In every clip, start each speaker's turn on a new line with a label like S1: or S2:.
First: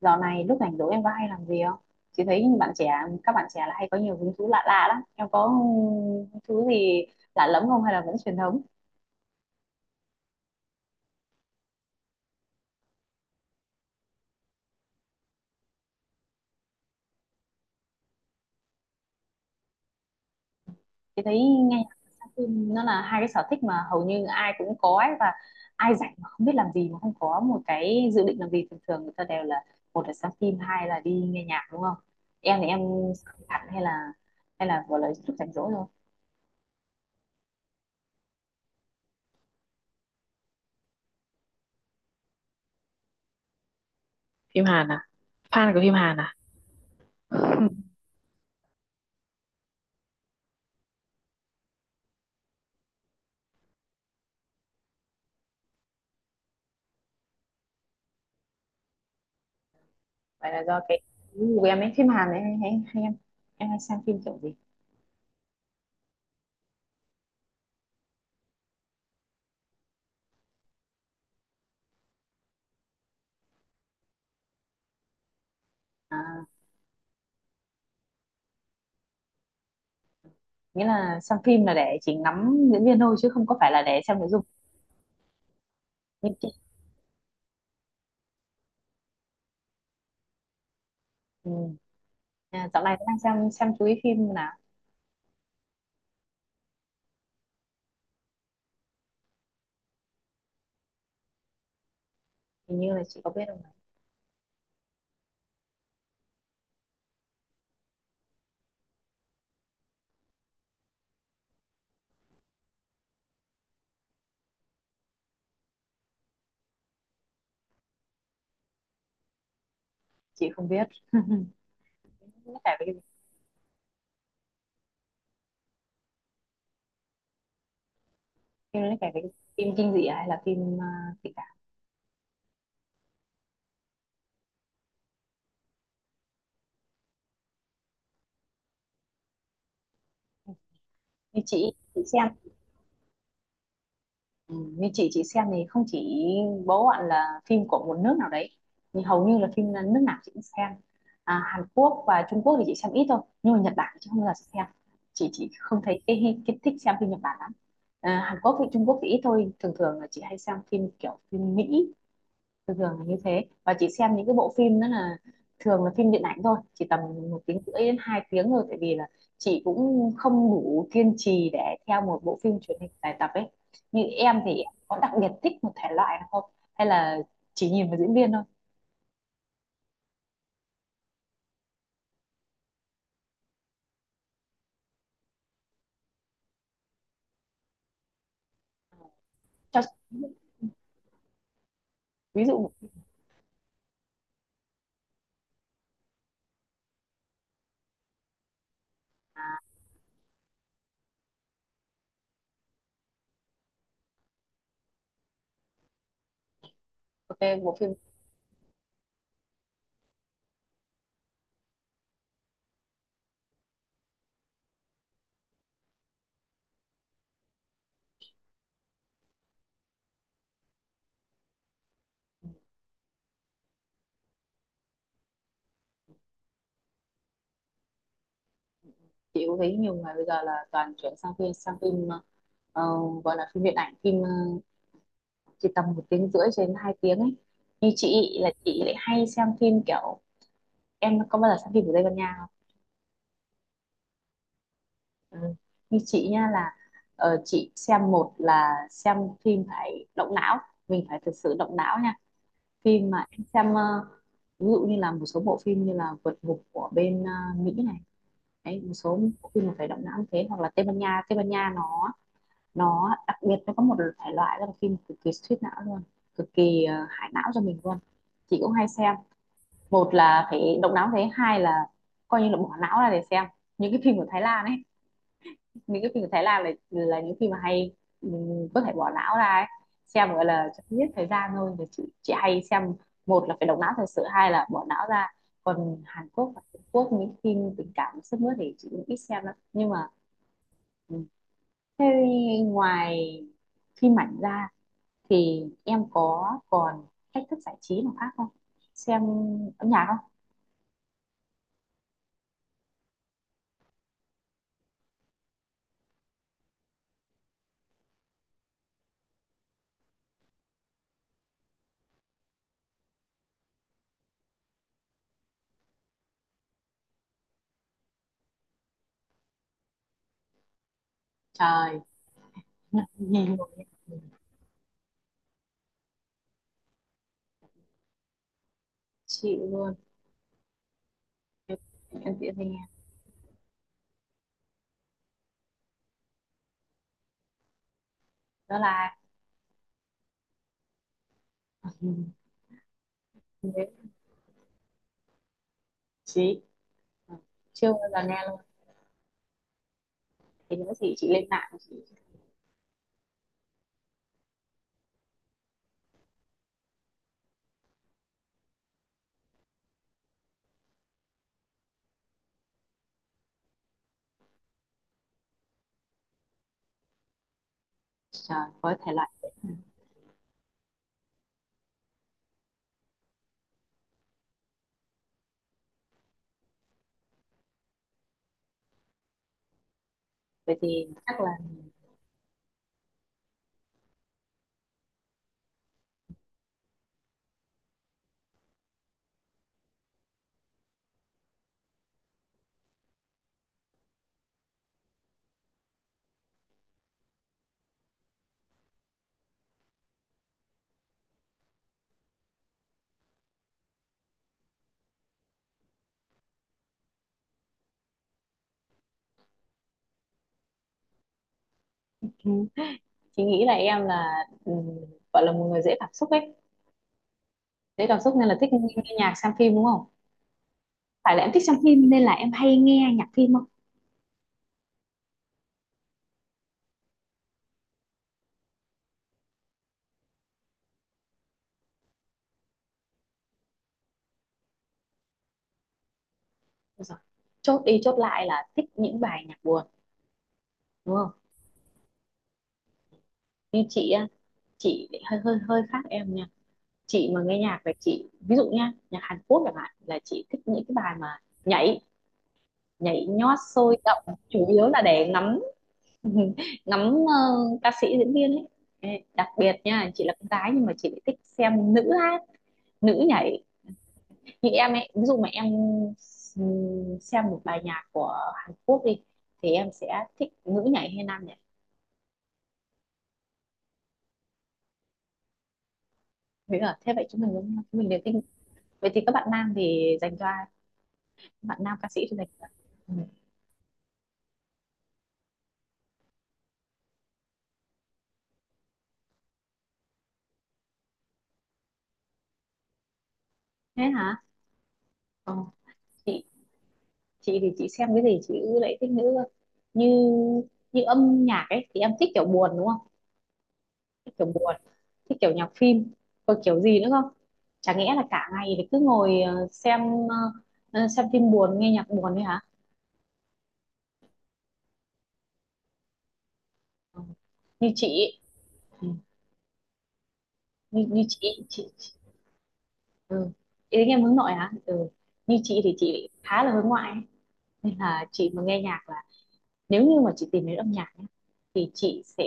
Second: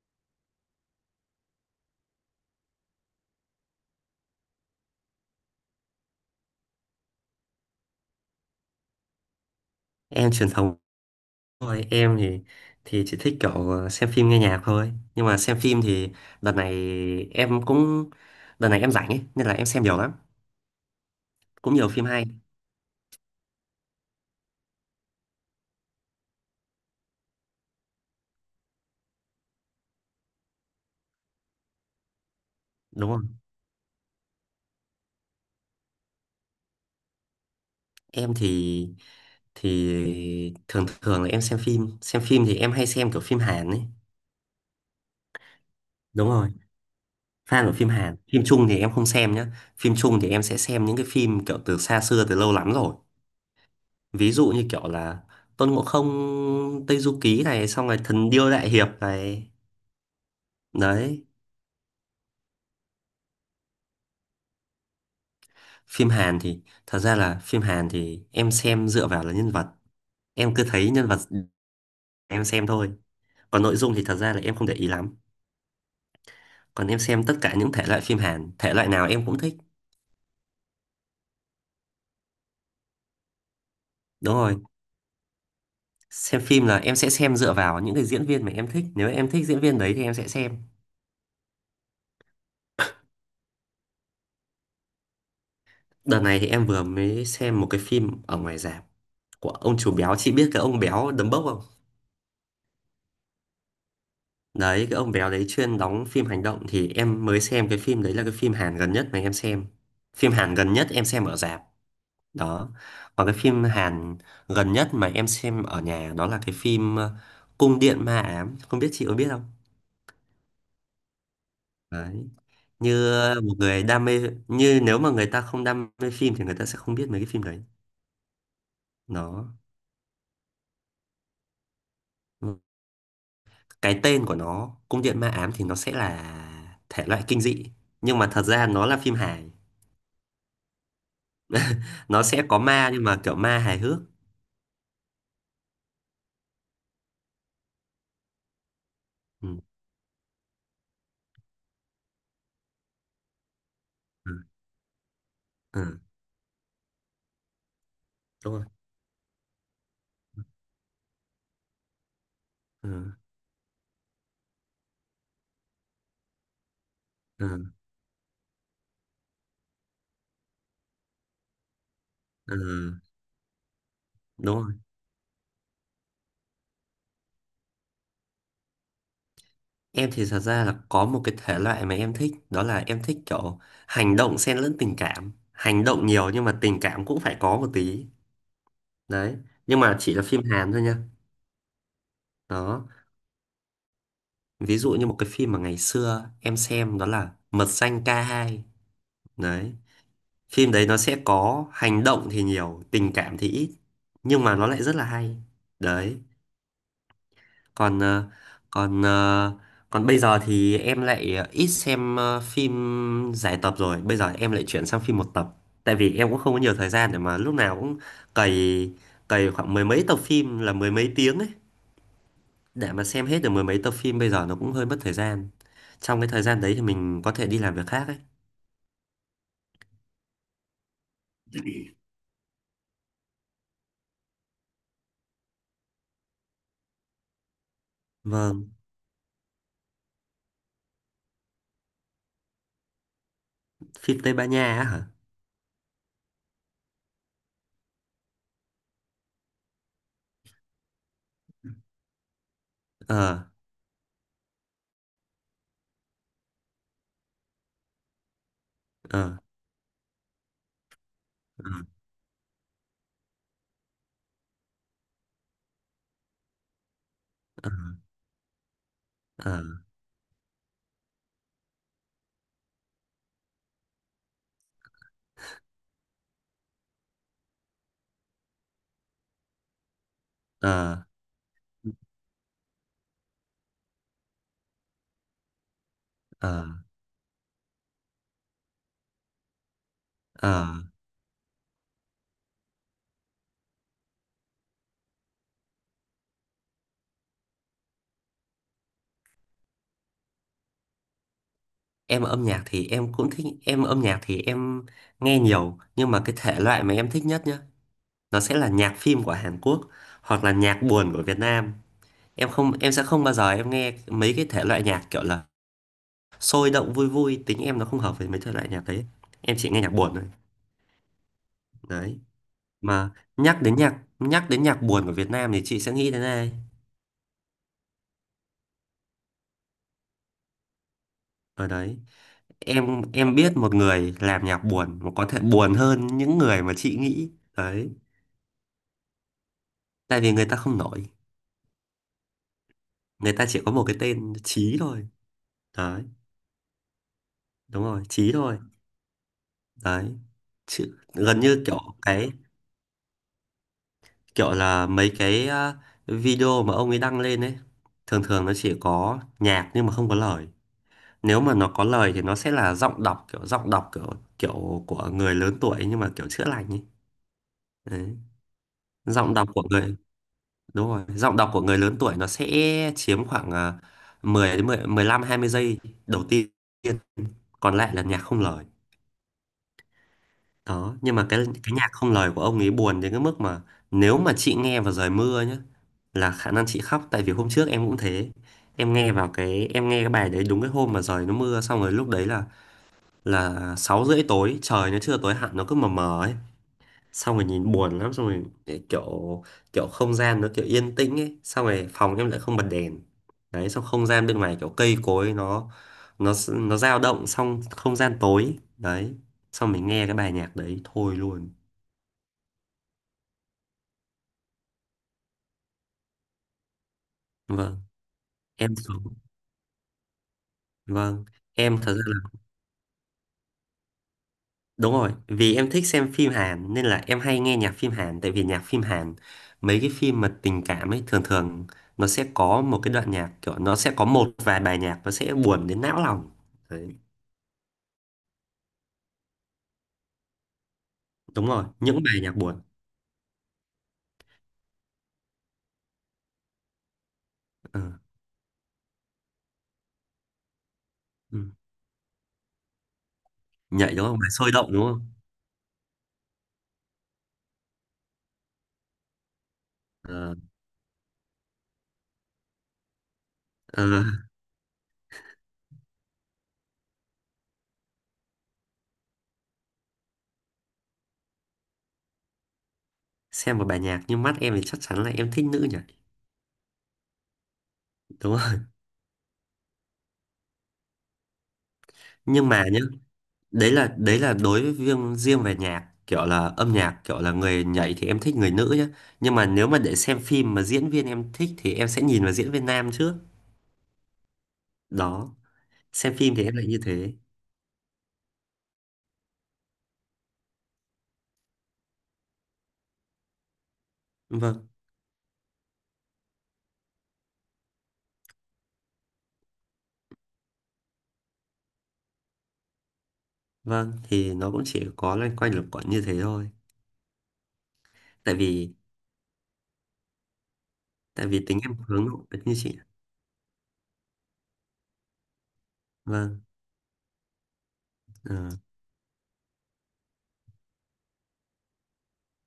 S1: Dạo này lúc rảnh rỗi em có hay làm gì không? Chị thấy các bạn trẻ là hay có nhiều hứng thú lạ lạ lắm. Em có hứng thú gì lạ lẫm không hay là vẫn truyền thống?
S2: Em truyền thống thôi, em thì chỉ thích kiểu xem phim nghe nhạc thôi, nhưng mà xem phim thì đợt này em cũng đợt này em rảnh ấy nên là em xem nhiều lắm.
S1: Chị thấy nghe
S2: Cũng nhiều
S1: nhạc
S2: phim
S1: và
S2: hay,
S1: xem phim nó là hai cái sở thích mà hầu như ai cũng có ấy, và ai rảnh mà không biết làm gì, mà không có một cái dự định làm gì, thường thường người ta đều là một là xem phim, hai là đi nghe nhạc, đúng không? Em thì em
S2: đúng không?
S1: xem hẳn hay là gọi là lúc rảnh rỗi thôi.
S2: Em thì thường thường là em xem phim thì em hay xem kiểu phim Hàn ấy.
S1: Phim Hàn à? Fan của phim Hàn
S2: Đúng
S1: à?
S2: rồi, fan của phim Hàn. Phim Trung thì em không xem nhá. Phim Trung thì em sẽ xem những cái phim kiểu từ xa xưa, từ lâu lắm rồi, ví dụ như kiểu là Tôn Ngộ Không, Tây Du Ký này, xong rồi Thần Điêu Đại Hiệp này.
S1: Vậy là do cái
S2: Đấy,
S1: gu của em ấy, phim Hàn ấy hay hay, hay em hay xem phim kiểu gì?
S2: phim Hàn thì thật ra là phim Hàn thì em xem dựa vào là nhân vật. Em cứ thấy nhân vật em xem thôi, còn nội dung thì thật ra là em không để ý lắm.
S1: À,
S2: Còn em xem tất cả những thể loại phim Hàn, thể loại nào em cũng thích.
S1: nghĩa là xem phim là để chỉ ngắm diễn viên thôi, chứ không có phải là để xem nội
S2: Đúng
S1: dung.
S2: rồi,
S1: Nhưng
S2: xem
S1: chị,
S2: phim là em sẽ xem dựa vào những cái diễn viên mà em thích, nếu em thích diễn viên đấy thì em sẽ xem.
S1: ừ. À, dạo này đang xem chú ý phim nào.
S2: Đợt này thì em vừa mới xem một cái phim ở ngoài rạp của ông chủ béo, chị biết cái ông béo đấm bốc không?
S1: Hình như là chị có biết không nhỉ?
S2: Đấy, cái ông béo đấy chuyên đóng phim hành động. Thì em mới xem, cái phim đấy là cái phim Hàn gần nhất mà em xem, phim Hàn gần nhất em xem ở rạp. Đó. Còn cái phim Hàn gần nhất mà em xem ở nhà đó là cái phim Cung điện ma ám, không biết chị có biết không.
S1: Chị không biết,
S2: Đấy.
S1: nó kể về cái gì?
S2: như một người đam mê Như nếu mà người ta không đam mê phim thì người ta sẽ không biết mấy cái phim đấy.
S1: Phim nó kể về cái gì?
S2: nó
S1: Phim kinh dị à, hay là tình cảm?
S2: cái tên của nó Cung điện ma ám thì nó sẽ là thể loại kinh dị, nhưng mà thật ra nó là phim hài.
S1: Như chị
S2: Nó
S1: xem.
S2: sẽ có ma nhưng mà kiểu ma hài hước.
S1: Ừ, như chị xem thì không chỉ bố bạn là phim của một nước nào đấy, nhưng hầu như là
S2: Ừ,
S1: phim là nước nào chị cũng xem. À, Hàn Quốc và Trung Quốc thì chị xem ít thôi, nhưng mà Nhật Bản thì chị không
S2: ừ,
S1: bao giờ xem. Chị không
S2: ừ,
S1: thấy cái thích xem phim Nhật Bản lắm. À, Hàn
S2: đúng
S1: Quốc
S2: rồi.
S1: với Trung Quốc thì ít thôi, thường thường là chị hay xem phim kiểu phim Mỹ. Thường thường là
S2: Ừ,
S1: như thế, và chị xem những cái bộ phim đó là thường là phim điện ảnh thôi, chỉ tầm một
S2: ừ,
S1: tiếng rưỡi đến hai tiếng thôi, tại vì là chị cũng không đủ kiên trì để theo một bộ
S2: ừ,
S1: phim truyền hình dài tập ấy. Như em thì
S2: đúng rồi.
S1: em có đặc biệt thích một thể loại nào không, hay là chỉ nhìn vào diễn viên thôi?
S2: Em thì thật ra là có một cái thể loại mà em thích. Đó là em thích kiểu hành động xen lẫn tình cảm. Hành động nhiều nhưng mà tình cảm cũng phải có một tí. Đấy. Nhưng
S1: Cho
S2: mà chỉ là phim Hàn thôi nha.
S1: ví dụ.
S2: Đó. Ví dụ như một cái phim mà ngày xưa em xem đó là Mật danh K2. Đấy. Phim đấy nó sẽ có hành động thì nhiều, tình cảm thì ít, nhưng mà nó lại rất là hay. Đấy.
S1: Ok bộ phim.
S2: còn ờ, còn ờ, Còn bây giờ thì em lại ít xem phim dài tập rồi, bây giờ em lại chuyển sang phim một tập. Tại vì em cũng không có nhiều thời gian để mà lúc nào cũng cày cày khoảng mười mấy tập phim, là mười mấy tiếng ấy, để mà xem hết được mười mấy tập phim bây giờ nó cũng hơi mất thời gian. Trong cái thời gian đấy thì mình có thể đi làm việc khác ấy.
S1: Chị cũng thấy nhiều người bây giờ là toàn chuyển sang phim ờ, gọi là phim điện ảnh, chỉ tầm một tiếng rưỡi cho đến hai tiếng ấy. Như chị là
S2: Vâng,
S1: chị lại hay xem phim kiểu, em có bao giờ xem phim của Tây Ban Nha không?
S2: phim Tây Ban Nha á hả?
S1: Ừ. Như chị nha là, chị xem, một là xem phim phải động não, mình phải thực sự động não nha. Phim mà em
S2: Ờ,
S1: xem, ví dụ như là một số bộ phim như là Vượt Ngục của bên Mỹ này. Đấy, một số
S2: ờ,
S1: bộ phim mà phải động não như thế, hoặc là Tây Ban Nha. Tây Ban Nha
S2: ờ,
S1: nó đặc biệt, nó có một thể loại đó là phim cực kỳ suýt não luôn, cực kỳ hại não cho
S2: ờ,
S1: mình luôn. Chị cũng hay xem,
S2: ờ,
S1: một là phải động não thế, hai là coi như là bỏ não ra để xem những cái phim của Thái Lan ấy. Những cái phim của Thái Lan là những phim mà hay, mình có thể bỏ não ra ấy. Xem gọi là cho
S2: ờ,
S1: giết thời gian thôi thì chị hay xem, một là phải động não thật sự, hai là bỏ não ra. Còn Hàn Quốc và
S2: ờ,
S1: Trung Quốc những phim tình cảm sức mướt thì chị cũng ít xem lắm, nhưng mà
S2: ờ.
S1: ừ. Thế, ngoài phim ảnh ra thì em có còn cách thức giải trí nào khác không, xem âm nhạc không?
S2: em âm nhạc thì em cũng thích Em âm nhạc thì em nghe nhiều, nhưng mà cái thể loại mà em thích nhất nhá, nó sẽ là nhạc phim của Hàn Quốc hoặc là nhạc buồn của Việt Nam. Em không Em sẽ không bao giờ em nghe mấy cái thể loại nhạc kiểu là sôi động vui vui, tính em nó không hợp với mấy thể loại nhạc đấy. Em chỉ nghe nhạc buồn thôi.
S1: Trời.
S2: Đấy
S1: Nhạc
S2: mà,
S1: nhiều.
S2: nhắc đến nhạc buồn của Việt Nam thì chị sẽ nghĩ đến ai?
S1: Chị luôn,
S2: Ở
S1: em
S2: đấy,
S1: em chị hay nghe.
S2: em biết một người làm nhạc buồn mà có thể buồn hơn những người mà chị nghĩ. Đấy,
S1: Đó là.
S2: tại vì người ta không nổi,
S1: Ừ.
S2: người ta chỉ có một cái tên Chí thôi. Đấy,
S1: Chị Ờ,
S2: đúng
S1: chưa
S2: rồi,
S1: bao giờ
S2: Chí
S1: nghe
S2: thôi.
S1: luôn,
S2: Đấy
S1: thì nữa
S2: chứ,
S1: thì chị
S2: gần
S1: lên
S2: như
S1: mạng, chị
S2: kiểu là mấy cái video mà ông ấy đăng lên ấy. Thường thường nó chỉ có nhạc nhưng mà không có lời. Nếu mà nó có lời thì nó sẽ là giọng đọc, kiểu kiểu của người lớn tuổi nhưng mà kiểu chữa lành ấy. Đấy.
S1: search với thể loại
S2: Giọng đọc
S1: đấy.
S2: của
S1: Ừ.
S2: người Đúng rồi, giọng đọc của người lớn tuổi, nó sẽ chiếm khoảng 10 đến 15, 20 giây đầu tiên, còn lại là nhạc không lời.
S1: Vậy
S2: Đó,
S1: thì
S2: nhưng mà
S1: chắc
S2: cái
S1: là
S2: cái nhạc không lời của ông ấy buồn đến cái mức mà nếu mà chị nghe vào trời mưa nhá, là khả năng chị khóc, tại vì hôm trước em cũng thế. Em nghe vào cái Em nghe cái bài đấy đúng cái hôm mà trời nó mưa, xong rồi lúc đấy là 6:30 tối, trời nó chưa tối hẳn nó cứ mờ mờ ấy. Xong rồi nhìn buồn lắm, xong rồi kiểu kiểu không gian nó kiểu yên tĩnh ấy, xong rồi phòng em lại không bật đèn. Đấy, xong không gian bên ngoài kiểu cây cối nó dao động, xong không gian tối. Đấy, xong mình nghe cái bài nhạc đấy thôi luôn.
S1: ừ, chị nghĩ là em là, gọi là một người dễ cảm xúc ấy,
S2: Vâng,
S1: dễ cảm xúc nên là thích
S2: em
S1: nghe,
S2: thường-
S1: nghe nhạc, xem phim đúng không?
S2: vâng,
S1: Phải là em thích xem
S2: em thật ra
S1: phim
S2: là
S1: nên là em hay nghe nhạc phim không?
S2: đúng rồi, vì em thích xem phim Hàn nên là em hay nghe nhạc phim Hàn. Tại vì nhạc phim Hàn, mấy cái phim mà tình cảm ấy, thường thường nó sẽ có một cái đoạn nhạc kiểu, nó sẽ có một vài bài nhạc nó sẽ buồn đến não lòng. Đấy,
S1: Đúng rồi. Chốt đi chốt lại là thích những bài nhạc buồn đúng không?
S2: đúng rồi, những bài nhạc buồn.
S1: Như chị á, chị lại hơi hơi hơi khác em nha. Chị mà nghe nhạc
S2: Ờ,
S1: là chị, ví dụ nha, nhạc Hàn Quốc chẳng hạn là chị thích những cái bài mà
S2: ừ.
S1: nhảy nhảy nhót
S2: Nhảy
S1: sôi
S2: đúng không?
S1: động,
S2: Bài sôi
S1: chủ
S2: động đúng
S1: yếu là
S2: không?
S1: để ngắm ngắm, ờ, ca sĩ diễn viên ấy. Ê, đặc biệt nha, chị là
S2: Ờ,
S1: con gái nhưng mà chị lại thích xem nữ hát, nữ nhảy.
S2: ờ,
S1: Như em ấy, ví dụ mà em xem một bài nhạc của Hàn Quốc đi thì em sẽ thích nữ nhảy hay nam nhảy?
S2: xem một bài nhạc như mắt em thì chắc chắn là em thích nữ nhỉ.
S1: Thế là thế vậy chúng mình đúng không? Chúng mình đều thích.
S2: Đúng không?
S1: Vậy thì các bạn nam thì dành cho ai, các bạn nam ca sĩ thì dành
S2: Nhưng mà
S1: cho ai?
S2: nhá,
S1: Ừ.
S2: đấy là đối với riêng riêng về nhạc, kiểu là âm nhạc kiểu là người nhảy thì em thích người nữ nhé, nhưng mà nếu mà để xem phim mà diễn viên em thích thì em sẽ nhìn vào diễn viên nam trước.
S1: Thế hả?
S2: Đó,
S1: ờ,
S2: xem phim
S1: chị
S2: thì em lại như thế.
S1: chị thì chị xem cái gì chị lại thích nữ cơ. Như như âm nhạc ấy thì em thích kiểu buồn đúng không, thích kiểu
S2: Vâng,
S1: buồn. Thích kiểu nhạc phim. Còn kiểu gì nữa không? Chả nghĩa là cả ngày thì cứ ngồi xem, ờ, xem phim buồn, nghe nhạc buồn đấy hả?
S2: vâng, thì nó cũng chỉ có loanh quanh lục quận như thế thôi,
S1: Ừ. Như chị
S2: tại
S1: ý.
S2: vì
S1: Ừ. như, như
S2: tại vì tính
S1: chị
S2: em
S1: chị,
S2: hướng
S1: chị.
S2: nội như chị ạ.
S1: Ừ. Ý đến em hướng nội hả? Ừ. Như chị thì chị
S2: Vâng.
S1: khá là hướng ngoại ấy. Nên là
S2: ờ,
S1: chị mà nghe nhạc là, nếu như mà chị tìm đến âm nhạc ấy, thì chị sẽ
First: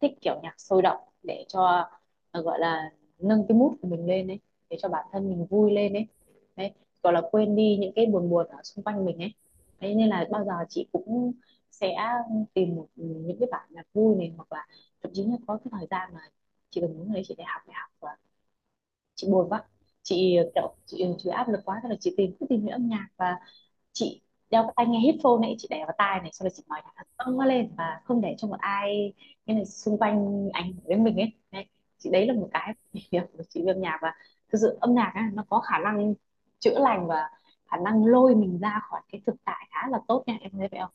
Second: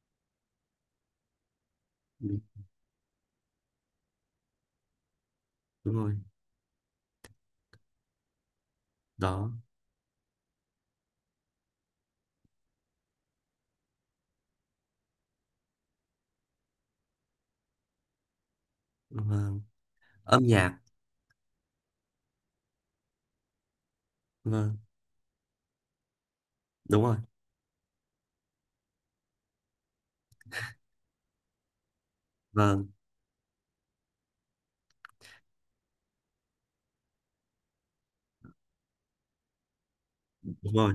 S1: thích kiểu nhạc sôi động, để cho,
S2: đúng
S1: gọi là nâng cái mood của mình lên ấy, để cho bản thân mình vui lên
S2: đúng
S1: ấy,
S2: rồi.
S1: đấy, gọi là quên đi những cái buồn buồn ở xung quanh mình ấy.
S2: Đó.
S1: Thế nên là bao giờ chị cũng sẽ tìm một, những cái bản nhạc vui này, hoặc là thậm chí là có cái thời gian mà chị còn muốn, đấy, chị để học đại học và chị buồn
S2: Vâng.
S1: quá, chị
S2: Âm nhạc.
S1: kiểu, chị áp lực quá, thế là chị cứ tìm những âm nhạc, và chị đeo cái
S2: Vâng,
S1: tai nghe headphone này, chị để vào tai này xong rồi chị nói nhạc thật
S2: đúng rồi.
S1: to lên, và không để cho một ai, cái này xung quanh ảnh hưởng đến mình ấy, đấy. Chị, đấy là một cái
S2: Vâng,
S1: việc của chị về âm nhạc, và thực sự âm nhạc á, nó có khả năng chữa lành, và khả năng lôi mình ra khỏi cái thực tại khá là tốt nha, em thấy
S2: đúng
S1: vậy không?
S2: rồi,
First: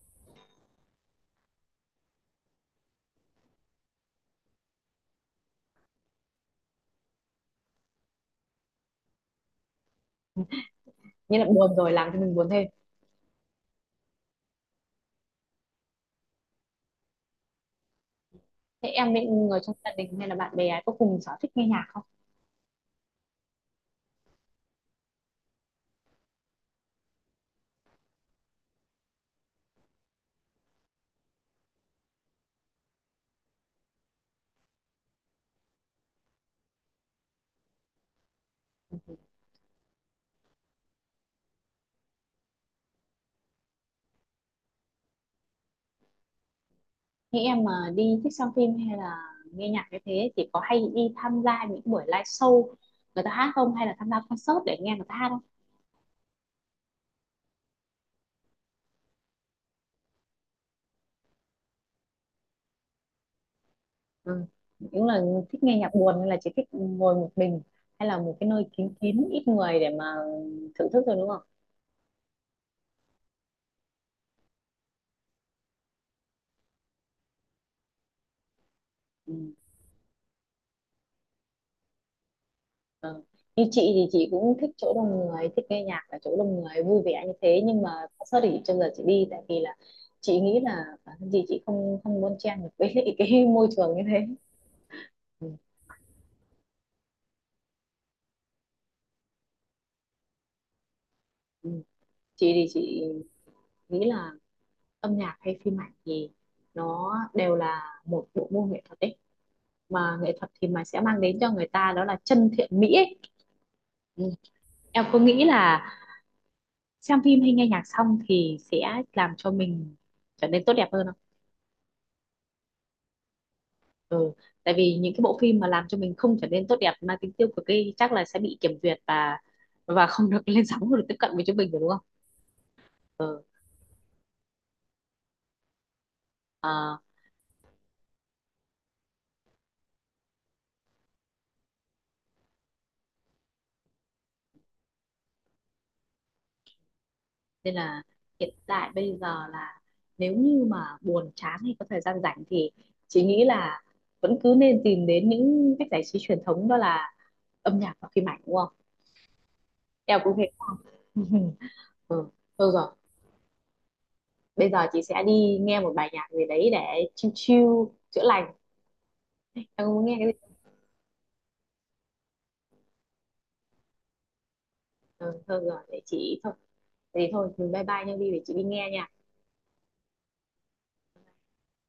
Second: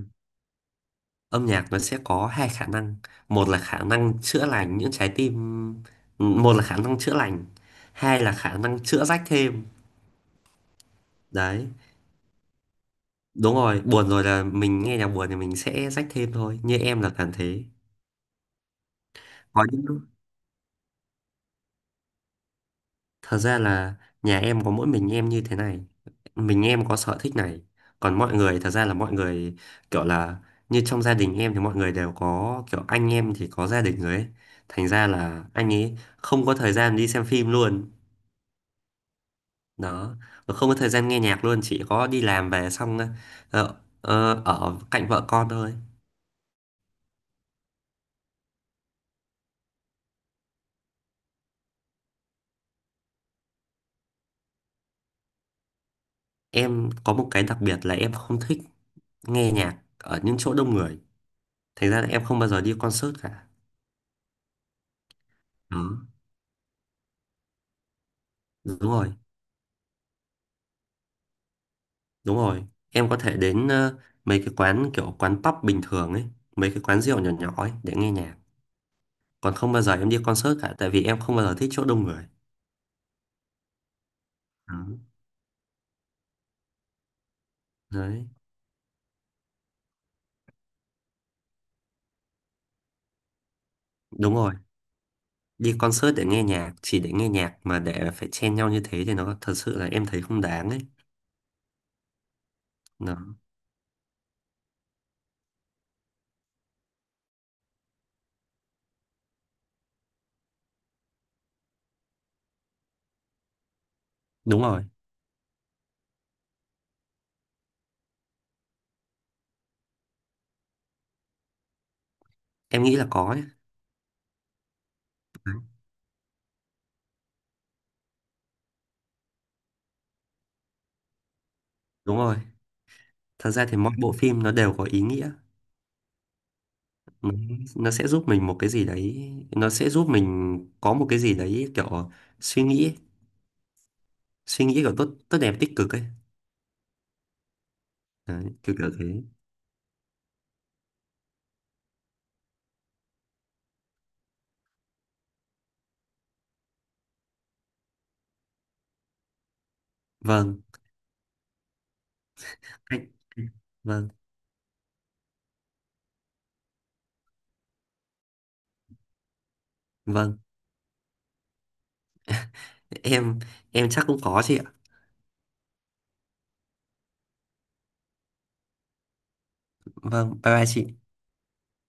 S2: âm nhạc nó sẽ có hai khả năng. Một là khả năng chữa lành những trái tim. Một là khả năng chữa lành, hai là khả năng chữa rách thêm.
S1: Như là
S2: Đấy,
S1: buồn rồi làm cho mình buồn thêm.
S2: đúng rồi, buồn rồi là mình nghe nhạc buồn thì mình sẽ rách thêm thôi, như em là cảm thế.
S1: Thế em với người
S2: Có
S1: trong
S2: những
S1: gia
S2: lúc,
S1: đình hay là bạn bè có cùng sở thích nghe nhạc không?
S2: thật ra là nhà em có mỗi mình em như thế này, mình em có sở thích này. Còn mọi người, thật ra là mọi người kiểu là, như trong gia đình em thì mọi người đều có, kiểu anh em thì có gia đình rồi ấy, thành ra là anh ấy không có thời gian đi xem phim luôn. Đó. Mà không có thời gian nghe nhạc luôn, chỉ có đi làm về xong ờ, ở cạnh vợ con thôi.
S1: Nghĩ em mà đi thích xem phim hay là nghe nhạc cái thế thì có hay đi tham gia những buổi live show người ta hát không, hay là tham gia concert để nghe người ta hát không?
S2: Em có một cái đặc biệt là em không thích nghe nhạc ở những chỗ đông người, thành ra là em không bao giờ đi concert cả.
S1: Ừ. Những là thích nghe
S2: Đó.
S1: nhạc buồn nên là chỉ thích ngồi một mình, hay là một cái nơi
S2: Đúng
S1: kín
S2: rồi,
S1: kín ít người để mà thưởng thức rồi đúng không?
S2: đúng rồi, em có thể đến mấy cái quán kiểu quán pub bình thường ấy, mấy cái quán rượu nhỏ nhỏ ấy để nghe nhạc.
S1: Ừ.
S2: Còn không bao giờ em đi concert cả, tại vì em không bao giờ thích chỗ đông người.
S1: Ừ. Như chị thì chị cũng thích
S2: Đó.
S1: chỗ đông người, thích nghe nhạc ở chỗ đông người vui vẻ như thế, nhưng mà
S2: Đấy,
S1: concert thì trước giờ chị đi, tại vì là chị nghĩ là bản thân chị không không bon chen được với lại cái môi trường như thế.
S2: đúng rồi,
S1: Ừ.
S2: đi concert để nghe nhạc, chỉ để nghe nhạc mà để phải chen nhau như thế thì nó thật sự là em thấy không đáng ấy.
S1: Ừ. Chị thì chị
S2: nó,
S1: nghĩ là âm nhạc hay phim ảnh thì nó đều là một bộ môn nghệ thuật ấy, mà nghệ thuật thì mà sẽ mang đến cho người ta đó là chân thiện mỹ ấy. Ừ.
S2: Đúng rồi,
S1: Em có nghĩ là xem phim hay nghe nhạc xong thì sẽ làm cho mình trở nên tốt đẹp hơn không?
S2: em nghĩ là có ấy.
S1: Ừ. Tại vì những cái bộ phim mà làm cho mình không trở nên tốt đẹp mà tính tiêu cực ấy chắc là sẽ bị kiểm duyệt, và không được lên sóng, không được tiếp cận với chúng mình rồi đúng không?
S2: Đúng rồi,
S1: Ừ.
S2: thật ra thì mỗi bộ phim nó đều có ý nghĩa.
S1: Ờ,
S2: Nó, nó sẽ giúp mình một cái gì đấy, nó sẽ giúp mình có một cái gì đấy kiểu suy nghĩ ấy. Suy nghĩ kiểu tốt tốt đẹp tích cực ấy.
S1: nên là
S2: Đấy,
S1: hiện
S2: kiểu
S1: tại
S2: kiểu thế.
S1: bây giờ là, nếu như mà buồn chán hay có thời gian rảnh thì chị nghĩ là vẫn cứ nên tìm đến những cách giải trí truyền thống, đó là âm nhạc và phim ảnh đúng không, em cũng thế.
S2: Vâng,
S1: Ừ, thôi rồi.
S2: anh- vâng,
S1: Bây giờ chị sẽ đi nghe một bài nhạc gì đấy để chill chill, chữa lành. Em muốn nghe cái
S2: vâng,
S1: gì?
S2: em em chắc cũng có chị ạ.
S1: Ừ, thôi rồi, để chị thôi. Thế thì thôi, bye bye nha Vy, để chị đi nghe nha.
S2: Vâng, bye bye chị.